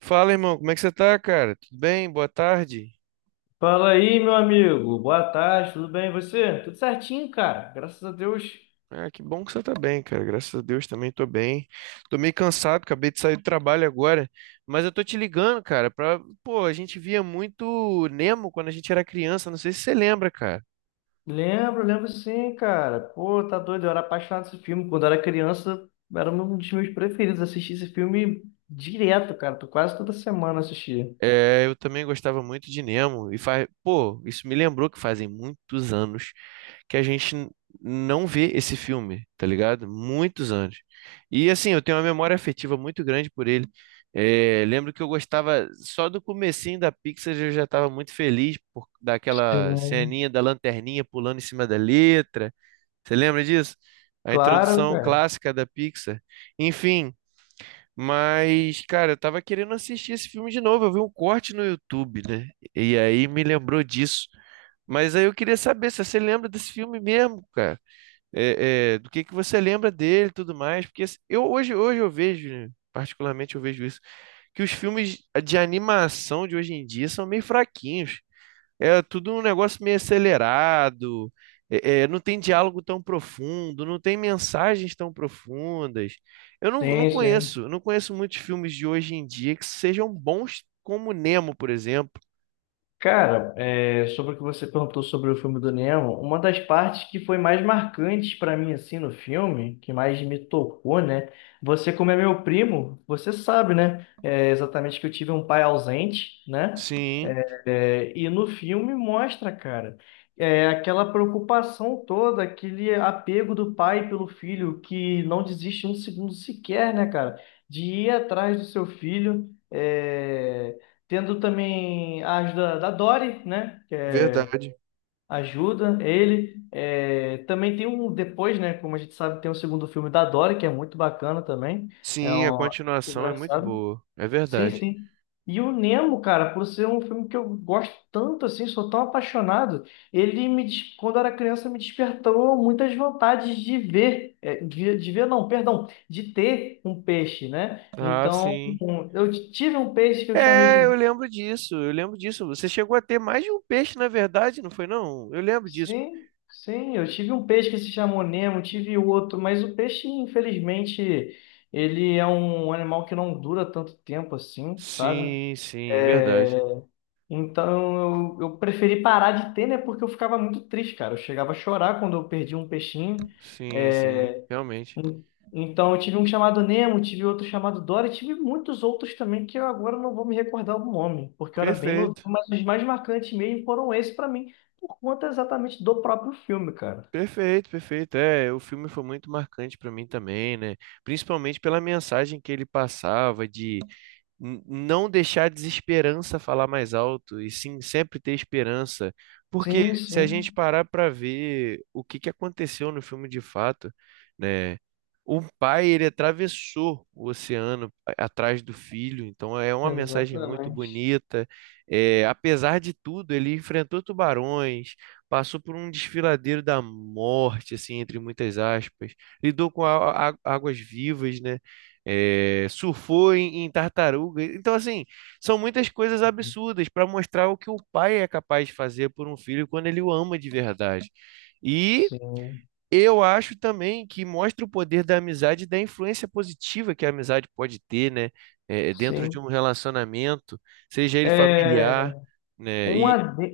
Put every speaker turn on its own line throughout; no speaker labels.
Fala, irmão, como é que você tá, cara? Tudo bem? Boa tarde.
Fala aí, meu amigo. Boa tarde, tudo bem? E você? Tudo certinho, cara. Graças a Deus.
Ah, que bom que você tá bem, cara. Graças a Deus também tô bem. Tô meio cansado, acabei de sair do trabalho agora, mas eu tô te ligando, cara, pra... Pô, a gente via muito Nemo quando a gente era criança, não sei se você lembra, cara.
Lembro, lembro sim, cara. Pô, tá doido. Eu era apaixonado por esse filme. Quando eu era criança, era um dos meus preferidos. Assisti esse filme direto, cara. Tô quase toda semana assistia.
É, eu também gostava muito de Nemo e faz, pô, isso me lembrou que fazem muitos anos que não vê esse filme, tá ligado? Muitos anos. E assim, eu tenho uma memória afetiva muito grande por ele. É, lembro que eu gostava só do comecinho da Pixar, eu já estava muito feliz por daquela
Sim.
ceninha da lanterninha pulando em cima da letra. Você lembra disso? A
Claro,
introdução
cara.
clássica da Pixar. Enfim, mas, cara, eu tava querendo assistir esse filme de novo. Eu vi um corte no YouTube, né? E aí me lembrou disso. Mas aí eu queria saber se você lembra desse filme mesmo, cara. Do que você lembra dele e tudo mais? Porque assim, eu hoje eu vejo, né, particularmente eu vejo isso, que os filmes de animação de hoje em dia são meio fraquinhos. É tudo um negócio meio acelerado, não tem diálogo tão profundo, não tem mensagens tão profundas. Eu não, Não
Sim, sim.
conheço, não conheço muitos filmes de hoje em dia que sejam bons como Nemo, por exemplo.
Cara, é, sobre o que você perguntou sobre o filme do Nemo, uma das partes que foi mais marcante pra mim assim no filme, que mais me tocou, né? Você, como é meu primo, você sabe, né? É, exatamente que eu tive um pai ausente, né?
Sim,
É, e no filme mostra, cara, é, aquela preocupação toda, aquele apego do pai pelo filho, que não desiste um segundo sequer, né, cara, de ir atrás do seu filho, é, tendo também a ajuda da Dory, né, que é,
verdade.
ajuda ele. É, também tem um, depois, né, como a gente sabe, tem um segundo filme da Dory, que é muito bacana também, é
Sim, a
um,
continuação é muito
engraçado.
boa, é
Sim,
verdade.
sim. E o Nemo, cara, por ser um filme que eu gosto tanto assim, sou tão apaixonado, quando eu era criança, me despertou muitas vontades de ver, é, de ver não, perdão, de ter um peixe, né?
Ah,
Então,
sim.
eu tive um peixe que eu chamei
Eu
de...
lembro disso, eu lembro disso. Você chegou a ter mais de um peixe, na verdade, não foi não? Eu lembro disso.
Sim, sim, eu tive um peixe que se chamou Nemo, tive outro, mas o peixe, infelizmente, ele é um animal que não dura tanto tempo assim, sabe?
Sim, sim,
É,
verdade.
então eu preferi parar de ter, né? Porque eu ficava muito triste, cara. Eu chegava a chorar quando eu perdi um peixinho.
Sim, sim,
É,
realmente.
en- Então eu tive um chamado Nemo, tive outro chamado Dory, tive muitos outros também que eu agora não vou me recordar o nome, porque eu era bem novo,
Perfeito,
mas os mais marcantes mesmo foram esses pra mim, por conta exatamente do próprio filme, cara.
perfeito, perfeito. É, o filme foi muito marcante para mim também, né? Principalmente pela mensagem que ele passava de não deixar a desesperança falar mais alto, e sim sempre ter esperança. Porque
Sim,
se a gente
sim,
parar para ver o que que aconteceu no filme de fato, né? O pai, ele atravessou o oceano atrás do filho, então é uma mensagem muito
exatamente.
bonita. É, apesar de tudo, ele enfrentou tubarões, passou por um desfiladeiro da morte, assim, entre muitas aspas, lidou com águas vivas, né? Surfou em, em tartaruga. Então, assim, são muitas coisas absurdas para mostrar o que o pai é capaz de fazer por um filho quando ele o ama de verdade. E
Sim,
eu acho também que mostra o poder da amizade e da influência positiva que a amizade pode ter, né? Dentro de
sim.
um relacionamento, seja ele familiar,
é
né?
Um
E
adendo,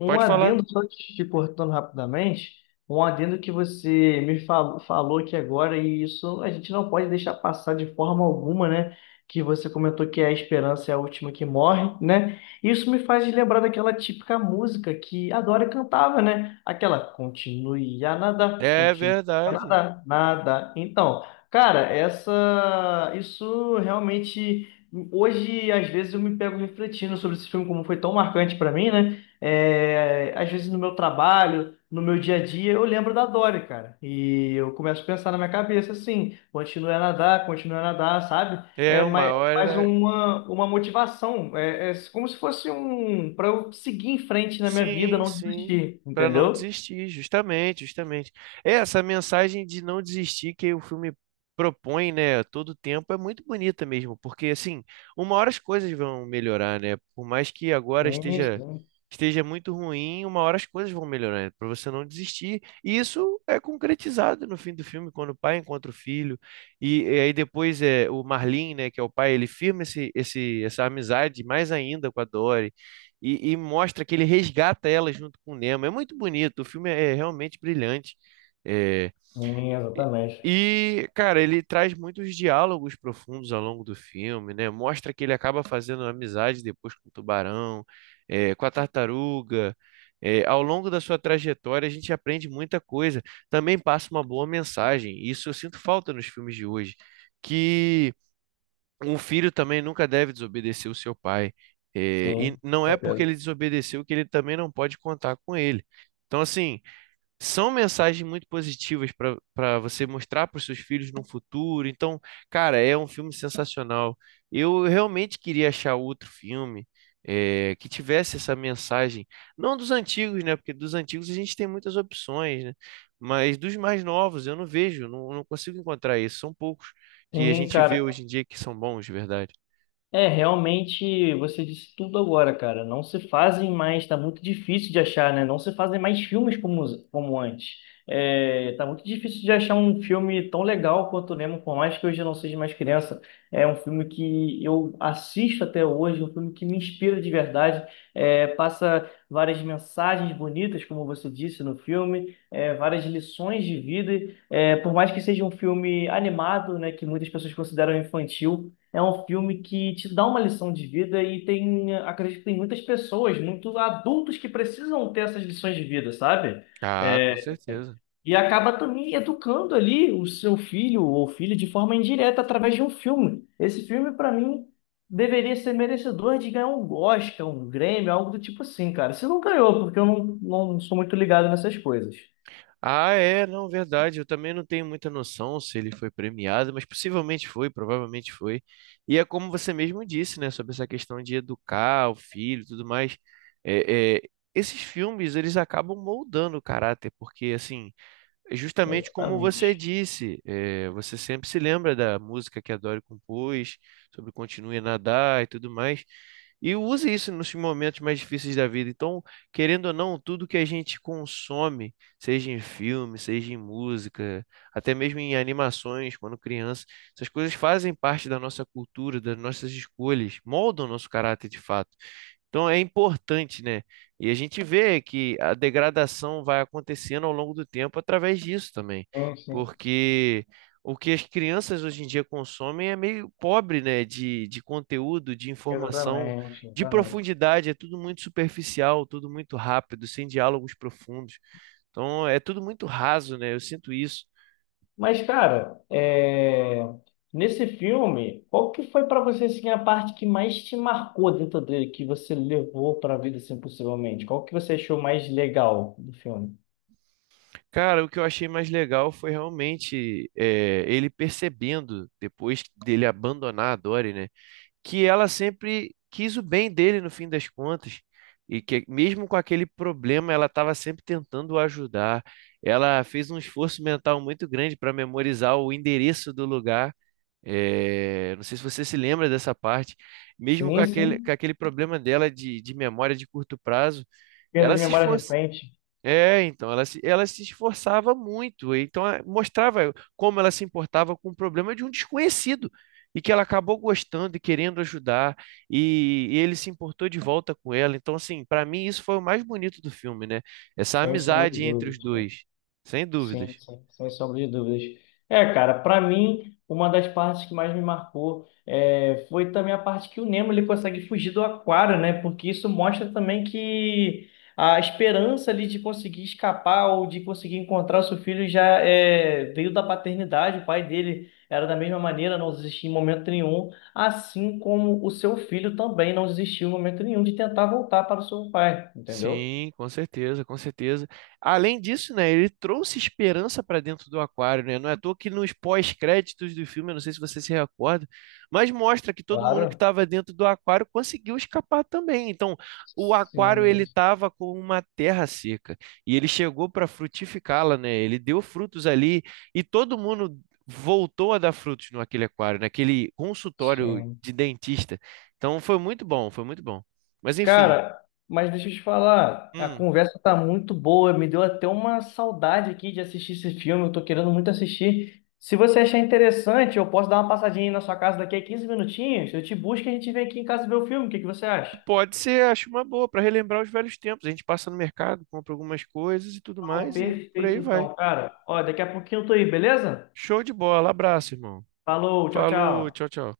um
pode falar.
adendo, só te cortando rapidamente, um adendo que você me falou, falou aqui agora, e isso a gente não pode deixar passar de forma alguma, né? Que você comentou que é a esperança é a última que morre, né? Isso me faz lembrar daquela típica música que a Dora cantava, né? Aquela
É
continue a
verdade.
nadar, nada. Então, cara, essa, isso realmente. Hoje, às vezes, eu me pego refletindo sobre esse filme, como foi tão marcante para mim, né? É, às vezes, no meu trabalho, no meu dia a dia, eu lembro da Dory, cara. E eu começo a pensar na minha cabeça assim: continue a nadar, sabe?
É
É
uma
mais
hora.
uma motivação. É como se fosse para eu seguir em frente na minha vida,
Sim,
não
sim.
desistir,
Para não
entendeu?
desistir, justamente, justamente. É, essa mensagem de não desistir que o filme propõe, né, a todo tempo é muito bonita mesmo, porque assim, uma hora as coisas vão melhorar, né? Por mais que agora
Sim,
esteja
sim,
esteja muito ruim, uma hora as coisas vão melhorar, para você não desistir. E isso é concretizado no fim do filme, quando o pai encontra o filho e aí depois é o Marlin, né, que é o pai, ele firma esse, esse essa amizade mais ainda com a Dory e mostra que ele resgata ela junto com o Nemo. É muito bonito, o filme é realmente brilhante. É,
sim, exatamente.
e, cara, ele traz muitos diálogos profundos ao longo do filme, né? Mostra que ele acaba fazendo amizade depois com o tubarão, com a tartaruga. É, ao longo da sua trajetória, a gente aprende muita coisa. Também passa uma boa mensagem. Isso eu sinto falta nos filmes de hoje, que um filho também nunca deve desobedecer o seu pai. E
Sim,
não é porque
certeza.
ele desobedeceu que ele também não pode contar com ele. Então, assim, são mensagens muito positivas para você mostrar para os seus filhos no futuro. Então, cara, é um filme sensacional. Eu realmente queria achar outro filme que tivesse essa mensagem, não dos antigos, né? Porque dos antigos a gente tem muitas opções, né? Mas dos mais novos eu não vejo, não consigo encontrar isso. São poucos que a
Sim,
gente vê
cara,
hoje em dia que são bons de verdade.
é, realmente, você disse tudo agora, cara. Não se fazem mais, tá muito difícil de achar, né? Não se fazem mais filmes como, como antes. É, tá muito difícil de achar um filme tão legal quanto o Nemo, por mais que hoje eu não seja mais criança. É um filme que eu assisto até hoje, um filme que me inspira de verdade. É, passa várias mensagens bonitas, como você disse no filme, é, várias lições de vida. É, por mais que seja um filme animado, né, que muitas pessoas consideram infantil. É um filme que te dá uma lição de vida e tem, acredito que tem muitas pessoas, muitos adultos que precisam ter essas lições de vida, sabe?
Ah, com
É,
certeza.
e acaba também educando ali o seu filho ou filha de forma indireta através de um filme. Esse filme, para mim, deveria ser merecedor de ganhar um Oscar, um Grêmio, algo do tipo assim, cara. Se não ganhou, porque eu não sou muito ligado nessas coisas.
Ah, é, não, verdade. Eu também não tenho muita noção se ele foi premiado, mas possivelmente foi, provavelmente foi. E é como você mesmo disse, né, sobre essa questão de educar o filho e tudo mais. É, é, esses filmes, eles acabam moldando o caráter, porque, assim, é justamente como você
Exatamente.
disse, você sempre se lembra da música que a Dory compôs, sobre continue a nadar e tudo mais, e use isso nos momentos mais difíceis da vida. Então, querendo ou não, tudo que a gente consome, seja em filme, seja em música, até mesmo em animações, quando criança, essas coisas fazem parte da nossa cultura, das nossas escolhas, moldam o nosso caráter de fato. Então é importante, né? E a gente vê que a degradação vai acontecendo ao longo do tempo através disso também,
Sim, sim,
porque o que as crianças hoje em dia consomem é meio pobre, né? De conteúdo, de informação,
exatamente,
de
exatamente.
profundidade, é tudo muito superficial, tudo muito rápido, sem diálogos profundos. Então é tudo muito raso, né? Eu sinto isso.
Mas, cara, é, nesse filme, qual que foi pra você assim, a parte que mais te marcou dentro dele, que você levou pra vida, assim, possivelmente? Qual que você achou mais legal do filme?
Cara, o que eu achei mais legal foi realmente ele percebendo, depois dele abandonar a Dory, né? Que ela sempre quis o bem dele no fim das contas. E que mesmo com aquele problema, ela estava sempre tentando o ajudar. Ela fez um esforço mental muito grande para memorizar o endereço do lugar. É, não sei se você se lembra dessa parte. Mesmo
Sim,
com
sim.
aquele problema dela de memória de curto prazo,
Perda
ela
de
se
memória
esfor-
recente,
é, então, ela se esforçava muito, então mostrava como ela se importava com o problema de um desconhecido, e que ela acabou gostando e querendo ajudar, e ele se importou de volta com ela. Então, assim, para mim isso foi o mais bonito do filme, né? Essa
sem sombra de
amizade entre
dúvida.
os dois, sem
Sim,
dúvidas.
sim, sem sombra de dúvidas. É, cara, pra mim, uma das partes que mais me marcou foi também a parte que o Nemo ele consegue fugir do aquário, né? Porque isso mostra também que a esperança ali de conseguir escapar ou de conseguir encontrar o seu filho já é, veio da paternidade. O pai dele era da mesma maneira, não desistia em momento nenhum, assim como o seu filho também não desistiu em momento nenhum de tentar voltar para o seu pai, entendeu?
Sim, com certeza, com certeza. Além disso, né, ele trouxe esperança para dentro do aquário, né? Não é à toa que nos pós-créditos do filme, eu não sei se você se recorda, mas mostra que todo mundo que
Claro.
estava dentro do aquário conseguiu escapar também. Então, o aquário
Sim,
ele estava com uma terra seca e ele chegou para frutificá-la, né? Ele deu frutos ali e todo mundo voltou a dar frutos no aquele aquário, naquele consultório
sim.
de dentista. Então, foi muito bom, foi muito bom. Mas enfim,
Cara, mas deixa eu te falar, a
hum.
conversa tá muito boa, me deu até uma saudade aqui de assistir esse filme, eu tô querendo muito assistir. Se você achar interessante, eu posso dar uma passadinha aí na sua casa daqui a 15 minutinhos, eu te busco e a gente vem aqui em casa ver o filme, o que que você acha?
Pode ser, acho uma boa, para relembrar os velhos tempos. A gente passa no mercado, compra algumas coisas e tudo
Não,
mais, e por
perfeito
aí vai.
então, cara. Ó, daqui a pouquinho eu tô aí, beleza?
Show de bola, abraço, irmão.
Falou, tchau,
Falou,
tchau.
tchau, tchau.